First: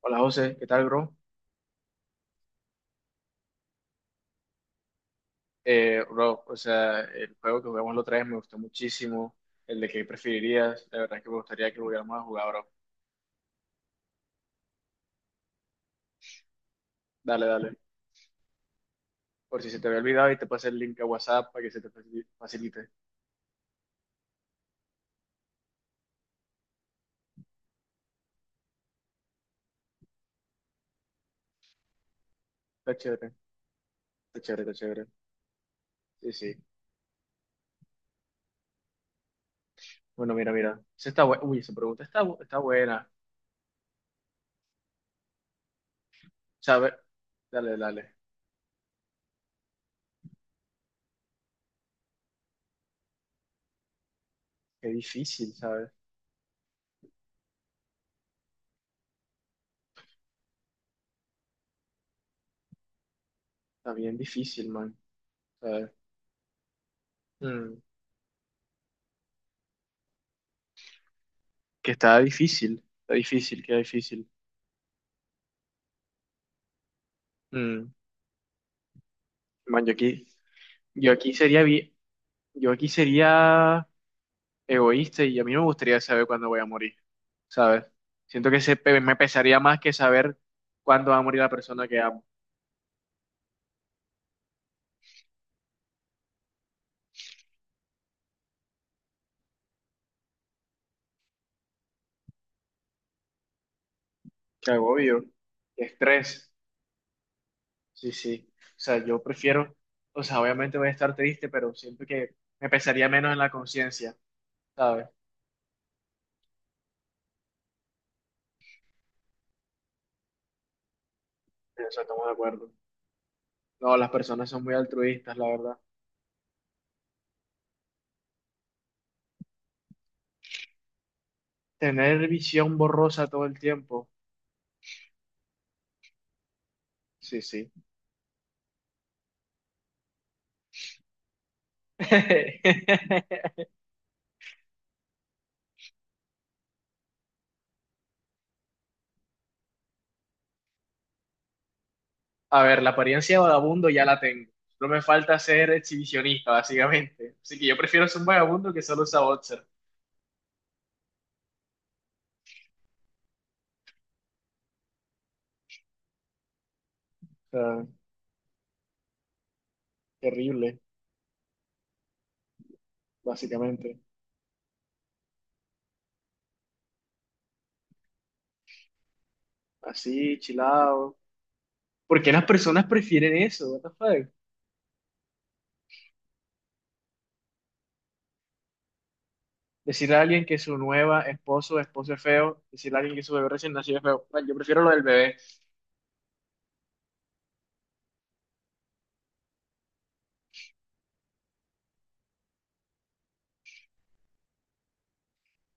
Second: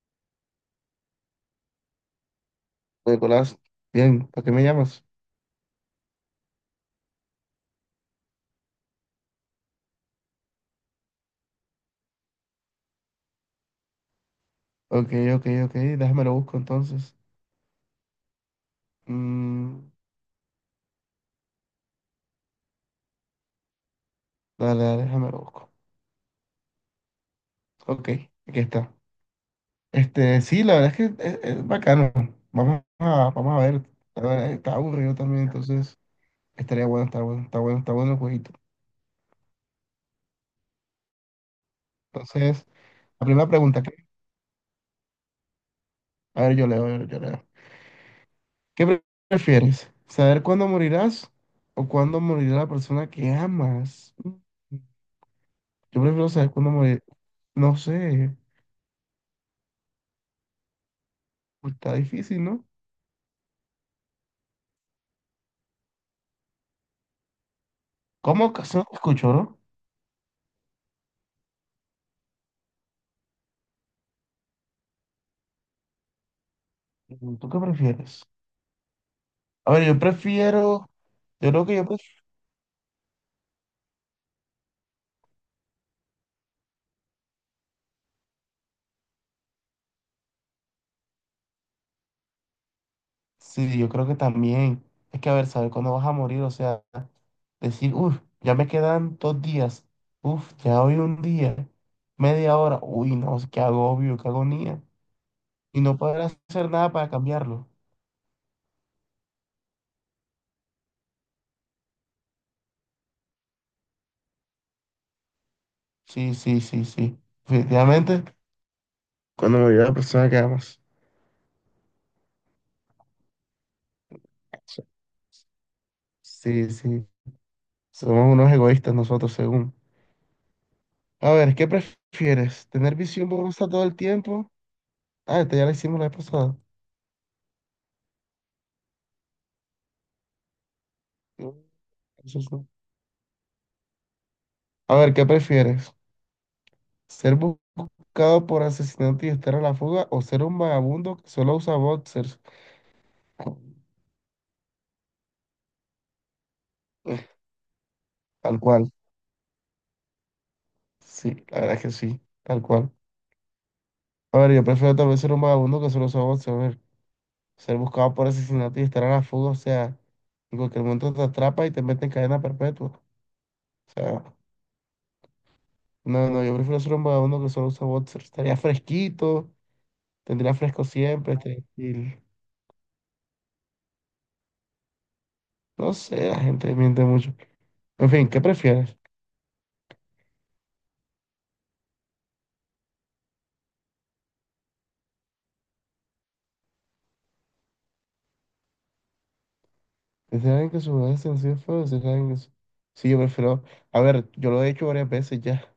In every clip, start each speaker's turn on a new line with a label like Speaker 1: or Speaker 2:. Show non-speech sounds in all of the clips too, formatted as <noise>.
Speaker 1: Hola José, ¿qué tal, bro?
Speaker 2: Pues, Nicolás, bien, ¿para qué me llamas?
Speaker 1: Bro, o sea, el juego que jugamos la otra vez me gustó muchísimo. El de qué preferirías, la verdad es que me gustaría que volviéramos a jugar, bro.
Speaker 2: Ok, ok, ok, déjame lo busco entonces.
Speaker 1: Dale, dale. Por si
Speaker 2: Mm,
Speaker 1: se te había olvidado y te pasé el link a WhatsApp para que se te facilite.
Speaker 2: dale, dale, déjame lo busco. Ok, aquí está. Este, sí, la verdad es que es bacano. Vamos
Speaker 1: Está
Speaker 2: a,
Speaker 1: chévere,
Speaker 2: vamos a ver. La
Speaker 1: está
Speaker 2: verdad,
Speaker 1: chévere,
Speaker 2: está
Speaker 1: está chévere.
Speaker 2: aburrido también, entonces
Speaker 1: Sí, sí.
Speaker 2: estaría bueno, está bueno, está bueno, está bueno el jueguito.
Speaker 1: Bueno, mira, mira. Uy, esa pregunta está
Speaker 2: Entonces,
Speaker 1: buena.
Speaker 2: la primera pregunta que... A ver, yo leo,
Speaker 1: ¿Sabes?
Speaker 2: yo leo.
Speaker 1: Dale, dale.
Speaker 2: ¿Qué prefieres? ¿Saber cuándo morirás o cuándo morirá la persona que amas?
Speaker 1: Qué difícil, ¿sabes?
Speaker 2: Yo prefiero saber cuándo morir. No sé. Uy, está difícil, ¿no?
Speaker 1: Está bien difícil, man. ¿Sabes? Mm,
Speaker 2: ¿Cómo ocasión escucho, no?
Speaker 1: que está difícil, queda difícil.
Speaker 2: ¿Tú qué
Speaker 1: Mm,
Speaker 2: prefieres? A
Speaker 1: man,
Speaker 2: ver, yo prefiero.
Speaker 1: yo aquí
Speaker 2: Yo
Speaker 1: sería
Speaker 2: creo que yo
Speaker 1: bien.
Speaker 2: prefiero.
Speaker 1: Yo aquí sería egoísta y a mí no me gustaría saber cuándo voy a morir, ¿sabes? Siento que me pesaría más que saber cuándo va a morir la persona que amo.
Speaker 2: Sí, yo creo que también. Es que, a ver, saber cuándo vas a morir, o sea, decir, ya me quedan 2 días. Ya hoy un día. Media hora. Uy, no, qué agobio, qué
Speaker 1: Qué
Speaker 2: agonía.
Speaker 1: agobio,
Speaker 2: Y
Speaker 1: qué
Speaker 2: no poder
Speaker 1: estrés.
Speaker 2: hacer nada para cambiarlo.
Speaker 1: Sí, sí. O sea, yo prefiero, o sea, obviamente voy a estar triste, pero siento que me pesaría menos en la conciencia, ¿sabes?
Speaker 2: Sí, sí, sí, sí. Definitivamente, cuando me la persona que amas.
Speaker 1: En eso estamos de acuerdo. No, las personas son muy altruistas, la verdad.
Speaker 2: Sí, sí. Somos unos egoístas nosotros, según. A ver, ¿qué
Speaker 1: Tener
Speaker 2: prefieres?
Speaker 1: visión
Speaker 2: ¿Tener
Speaker 1: borrosa
Speaker 2: visión
Speaker 1: todo el
Speaker 2: borrosa todo el
Speaker 1: tiempo.
Speaker 2: tiempo? Ah, esta ya la hicimos la vez pasada.
Speaker 1: Sí, sí.
Speaker 2: Mm, eso es un-
Speaker 1: <laughs>
Speaker 2: A ver, ¿qué prefieres? ¿Ser buscado por asesinato y estar a la fuga o ser un vagabundo que solo usa boxers?
Speaker 1: A ver, la apariencia de vagabundo ya la tengo. Solo me falta ser exhibicionista,
Speaker 2: Eh,
Speaker 1: básicamente. Así que yo prefiero ser un
Speaker 2: Tal
Speaker 1: vagabundo que
Speaker 2: cual.
Speaker 1: solo usa boxer.
Speaker 2: Sí, la verdad es que sí, tal cual. A ver, yo prefiero también ser un vagabundo que solo usa boxers. A ver,
Speaker 1: O
Speaker 2: ser
Speaker 1: sea,
Speaker 2: buscado por asesinato y estar a la fuga, o sea, en
Speaker 1: terrible,
Speaker 2: cualquier momento te atrapa y te mete en cadena perpetua. O
Speaker 1: básicamente.
Speaker 2: sea, no, no, yo prefiero ser un vagabundo que solo usa boxers. Estaría fresquito.
Speaker 1: Así,
Speaker 2: Tendrá fresco
Speaker 1: chilado.
Speaker 2: siempre, tranquilo.
Speaker 1: ¿Por qué las personas prefieren eso? What the fuck?
Speaker 2: No sé, la gente miente mucho. En fin, ¿qué prefieres?
Speaker 1: Decirle a alguien que su nueva esposo o esposo es feo, decirle a alguien que su bebé recién nacido es feo. Bueno, yo prefiero lo del bebé.
Speaker 2: ¿Decir a alguien que su bebé es sencillo feo? ¿Decir a alguien que su- Sí, yo prefiero... A ver, yo lo he hecho varias veces ya.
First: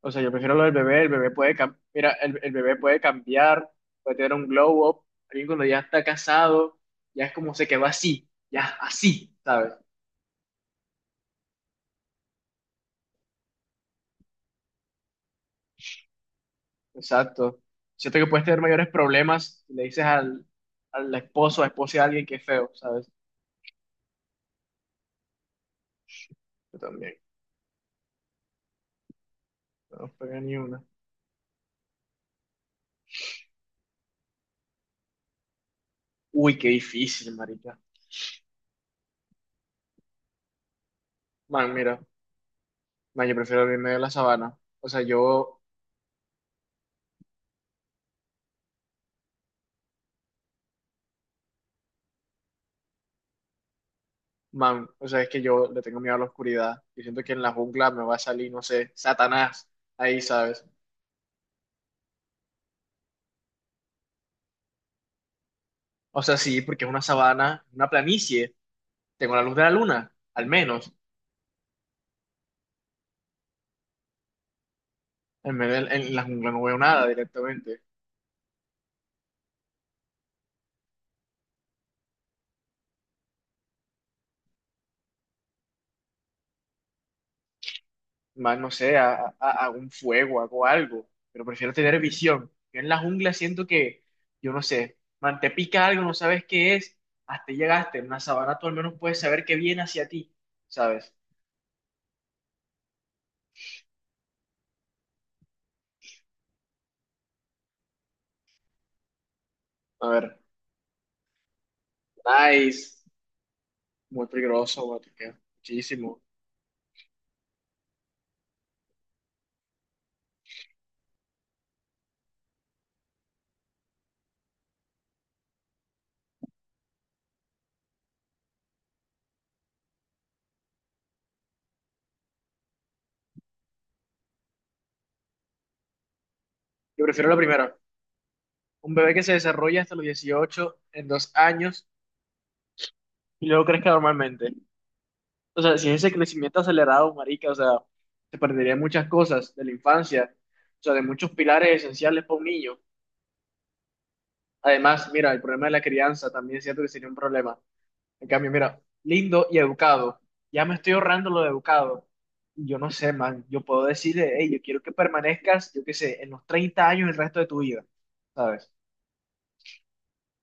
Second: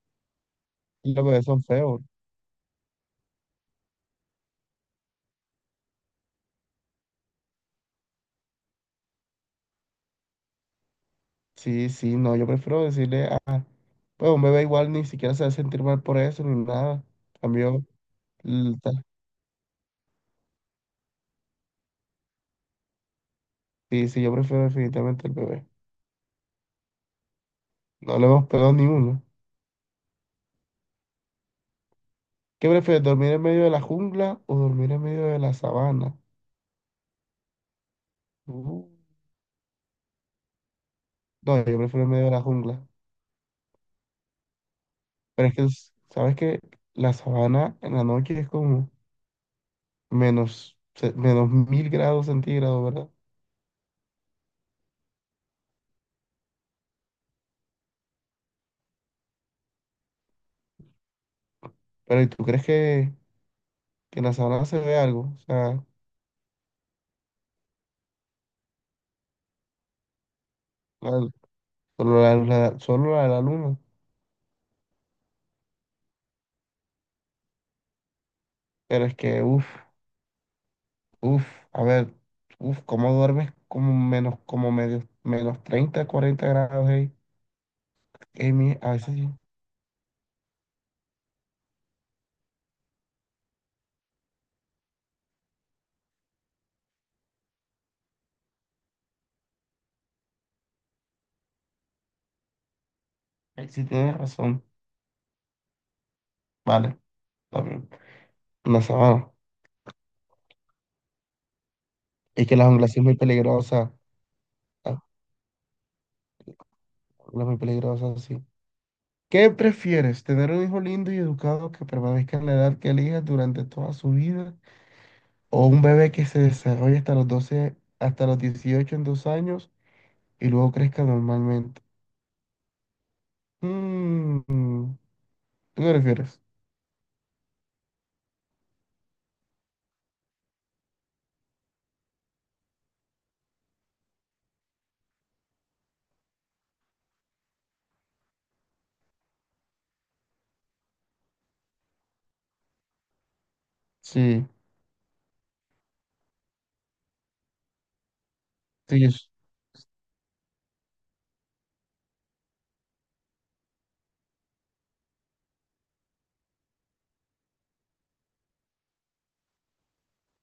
Speaker 1: O sea, yo prefiero lo del bebé. El
Speaker 2: Y los
Speaker 1: bebé
Speaker 2: bebés
Speaker 1: puede,
Speaker 2: son
Speaker 1: cam-
Speaker 2: feos.
Speaker 1: Mira, el bebé puede cambiar, puede tener un glow up. Alguien cuando ya está casado, ya es como se quedó así, ya así, ¿sabes?
Speaker 2: Sí, sí, no, yo prefiero decirle a... Pues un bebé igual ni siquiera se va a sentir mal por eso ni nada.
Speaker 1: Exacto.
Speaker 2: Cambio...
Speaker 1: Siento que puedes tener
Speaker 2: l-
Speaker 1: mayores
Speaker 2: ta-
Speaker 1: problemas si le dices al esposo a esposa de alguien que es feo, ¿sabes?
Speaker 2: Sí, sí, yo prefiero definitivamente el bebé.
Speaker 1: Yo también.
Speaker 2: No le hemos pegado ni uno.
Speaker 1: No pega ni una.
Speaker 2: ¿Qué prefieres, dormir en medio de la jungla o dormir en medio de la sabana?
Speaker 1: Uy, qué difícil, marica.
Speaker 2: Uh, No,
Speaker 1: Man,
Speaker 2: yo
Speaker 1: mira.
Speaker 2: prefiero en medio de la jungla.
Speaker 1: Man, yo prefiero el medio de la sabana. O sea,
Speaker 2: Pero es
Speaker 1: yo,
Speaker 2: que, ¿sabes que la sabana en la noche es como menos, menos mil grados centígrados, ¿verdad?
Speaker 1: man, o sea, es que yo le tengo miedo a la oscuridad. Yo siento que en la jungla me va a salir, no sé, Satanás. Ahí, ¿sabes?
Speaker 2: Pero ¿y tú crees que en la sabana se ve algo? O sea,
Speaker 1: O sea, sí, porque es una sabana, una planicie. Tengo la luz de la luna, al menos.
Speaker 2: la- solo solo la de la luna.
Speaker 1: En la jungla no veo nada directamente.
Speaker 2: Pero es que, uff, a ver, ¿cómo duermes como menos, como medio, menos 30 40 grados, hey? Ey,
Speaker 1: Más, no
Speaker 2: a
Speaker 1: sé,
Speaker 2: veces sí,
Speaker 1: hago un fuego, hago algo, pero prefiero tener visión. Yo en la jungla siento que, yo no sé, man, te pica algo, no sabes qué es, hasta ahí llegaste, en una sabana tú al menos puedes saber qué viene hacia ti, ¿sabes?
Speaker 2: sí tienes razón. Vale, también. En la sabana.
Speaker 1: A ver,
Speaker 2: Es que la jungla
Speaker 1: nice,
Speaker 2: sí es muy peligrosa.
Speaker 1: muy peligroso,
Speaker 2: La
Speaker 1: Guatica, muchísimo.
Speaker 2: jungla es muy peligrosa, sí. ¿Qué prefieres, tener un hijo lindo y educado que permanezca en la edad que elijas durante toda su vida o un bebé que se desarrolle hasta los 12, hasta los 18, en 2 años y luego crezca normalmente? Mm, ¿Tú qué prefieres?
Speaker 1: Yo prefiero la primera, un bebé que se desarrolla hasta los 18 en 2 años y luego crezca normalmente. O sea, sin ese crecimiento acelerado, marica, o sea, se perderían muchas cosas de la infancia, o sea, de muchos pilares esenciales para un niño.
Speaker 2: Sí,
Speaker 1: Además, mira, el problema de la crianza también es cierto que sería un problema. En cambio, mira,
Speaker 2: sí,
Speaker 1: lindo y educado. Ya me estoy ahorrando lo de educado. Y yo no sé, man, yo puedo decirle, hey, yo quiero que permanezcas, yo qué sé, en los 30 años el resto de tu vida, ¿sabes?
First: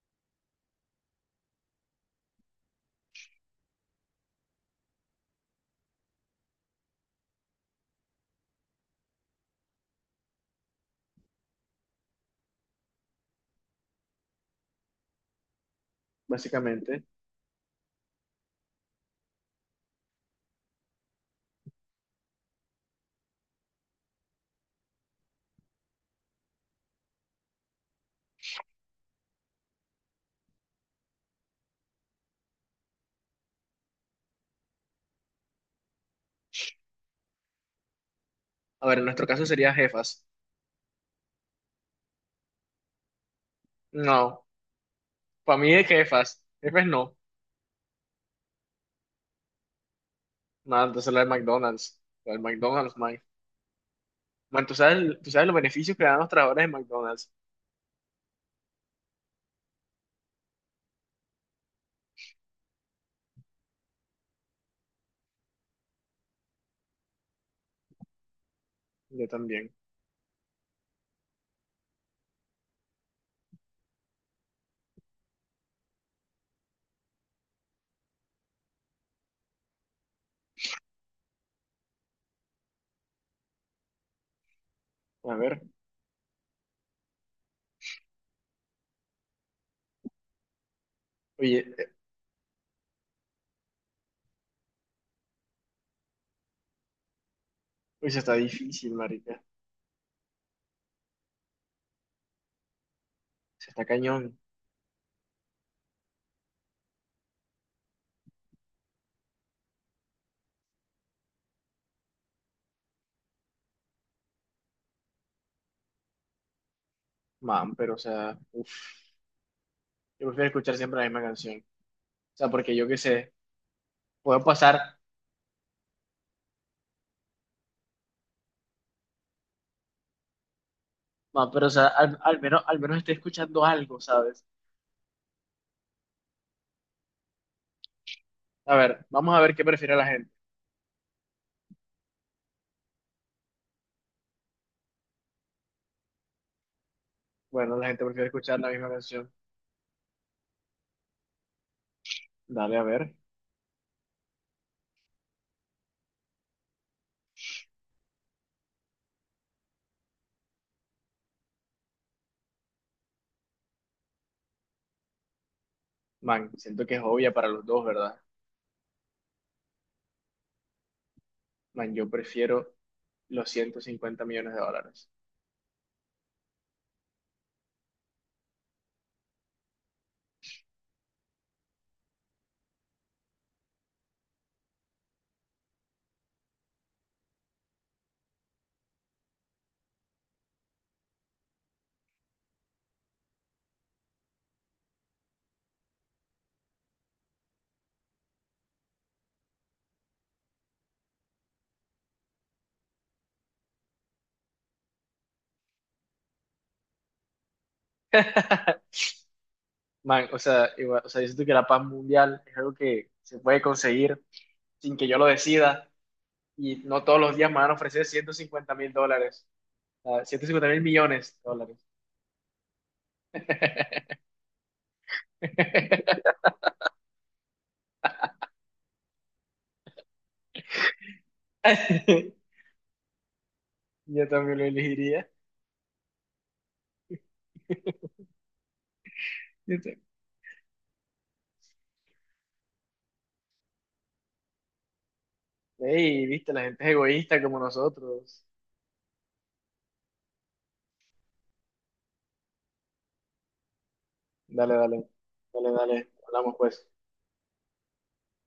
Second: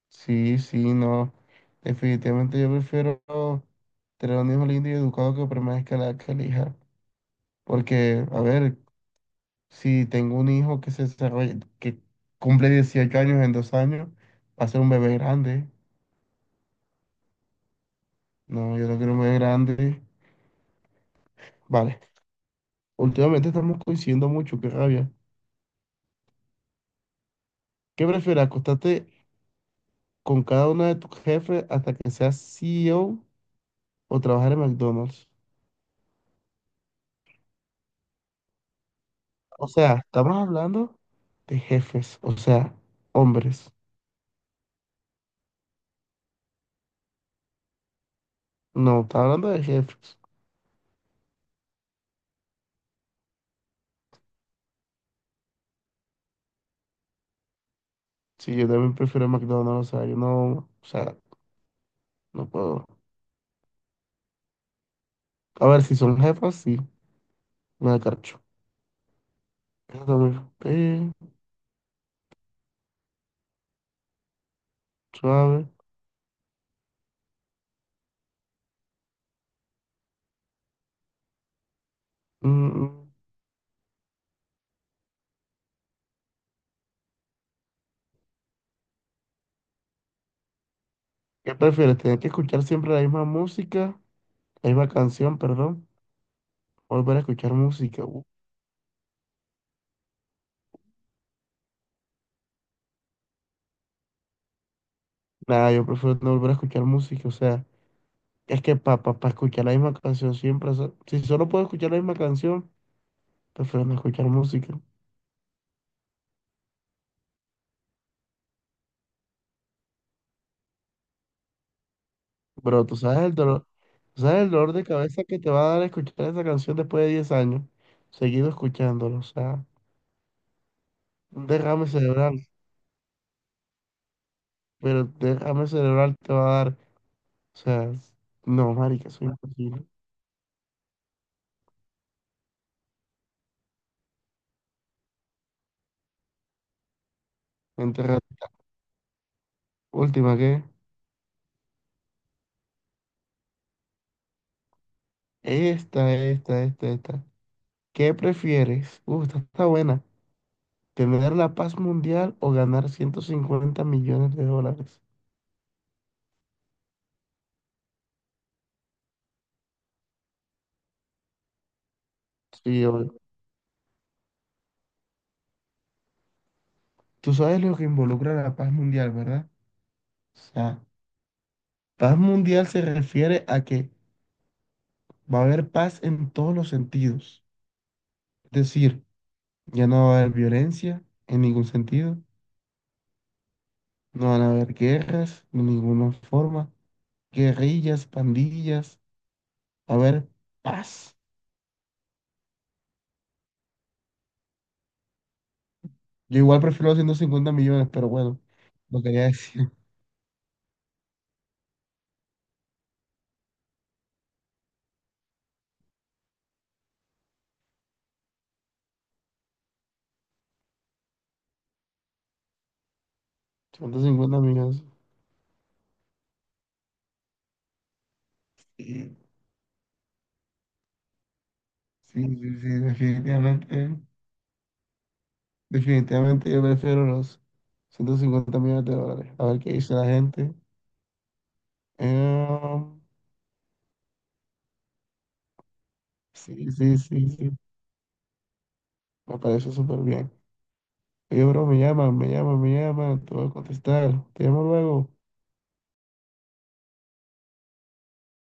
Speaker 2: sí, sí, no. Definitivamente yo prefiero tener un hijo lindo y educado que permanezca en la edad que elija. Porque, a ver, si tengo un hijo que se desarrolla, que cumple 18 años en 2 años, va a ser un bebé grande.
Speaker 1: Básicamente.
Speaker 2: No, yo no quiero un bebé grande. Vale, últimamente estamos coincidiendo mucho, qué rabia. ¿Qué prefieres, acostarte con cada uno de tus jefes hasta que seas CEO o trabajar en McDonald's?
Speaker 1: A ver, en nuestro caso
Speaker 2: O
Speaker 1: sería
Speaker 2: sea,
Speaker 1: jefas.
Speaker 2: estamos hablando de jefes, o sea, hombres.
Speaker 1: No, para mí es jefas. Jefes no.
Speaker 2: No, está hablando de jefes.
Speaker 1: Nada, entonces la de McDonald's. La de McDonald's, man. Bueno, tú sabes los beneficios que dan los trabajadores de McDonald's.
Speaker 2: Sí, yo también prefiero McDonald's, o sea, yo no, o sea, no puedo. A ver, si son jefas, sí, me da carcho.
Speaker 1: Yo también.
Speaker 2: Eso también, suave. Mm, mm.
Speaker 1: A ver,
Speaker 2: ¿Qué
Speaker 1: oye,
Speaker 2: prefieres? ¿Tener que escuchar siempre la misma música, la misma canción, perdón? Volver a escuchar música.
Speaker 1: oye, se está difícil, marica. Se está cañón,
Speaker 2: Nada, yo prefiero no volver a escuchar música. O sea, es que para escuchar la misma canción siempre, o sea, si solo puedo escuchar la misma canción, prefiero no escuchar música.
Speaker 1: man, pero o sea, uf, yo prefiero escuchar siempre la misma canción. O sea, porque
Speaker 2: Pero
Speaker 1: yo
Speaker 2: tú
Speaker 1: qué
Speaker 2: sabes
Speaker 1: sé,
Speaker 2: el dolor, tú
Speaker 1: puedo
Speaker 2: sabes el dolor
Speaker 1: pasar,
Speaker 2: de cabeza que te va a dar escuchar esa canción después de 10 años, seguido escuchándolo. O sea, un
Speaker 1: man, pero o sea,
Speaker 2: derrame cerebral,
Speaker 1: al menos estoy escuchando algo, ¿sabes?
Speaker 2: pero derrame cerebral te va a dar. O sea, no,
Speaker 1: A ver,
Speaker 2: marica, eso es
Speaker 1: vamos a ver qué
Speaker 2: imposible.
Speaker 1: prefiere la gente. Bueno, la gente
Speaker 2: Enterrar.
Speaker 1: prefiere escuchar la misma canción.
Speaker 2: Última, ¿qué?
Speaker 1: Dale, a ver.
Speaker 2: Esta, esta, esta, esta. ¿Qué prefieres? Esta está buena. ¿Tener la paz mundial o ganar $150 millones?
Speaker 1: Man, siento que es obvia para los dos, ¿verdad? Man, yo prefiero
Speaker 2: Sí, obvio.
Speaker 1: los 150 millones de dólares.
Speaker 2: Tú sabes lo que involucra la paz mundial, ¿verdad? O sea, paz mundial se refiere a que va a haber paz en todos los sentidos. Es decir, ya no va a haber violencia en ningún sentido, no van a haber guerras de ninguna forma, guerrillas, pandillas. A ver, paz. Yo igual prefiero los 150 millones, pero bueno, lo quería decir.
Speaker 1: Man, o sea, o sea, yo siento que la paz mundial es algo que se puede conseguir sin que yo lo decida y no todos los días me van a ofrecer 150 mil dólares, ah, 150 mil millones de dólares.
Speaker 2: <laughs> 150 millones.
Speaker 1: <laughs>
Speaker 2: Sí, sí, sí, sí, definitivamente.
Speaker 1: Yo también lo elegiría.
Speaker 2: Definitivamente yo prefiero los $150 millones. A ver qué
Speaker 1: Yo
Speaker 2: dice
Speaker 1: te-
Speaker 2: la gente. Eh,
Speaker 1: Ey, viste, la
Speaker 2: sí,
Speaker 1: gente es
Speaker 2: sí, sí,
Speaker 1: egoísta
Speaker 2: sí.
Speaker 1: como nosotros.
Speaker 2: Me parece súper bien. Oye, bro, me llaman, me llaman, me llaman. Te voy a contestar. Te llamo
Speaker 1: Dale, dale,
Speaker 2: luego.
Speaker 1: dale, dale, hablamos pues.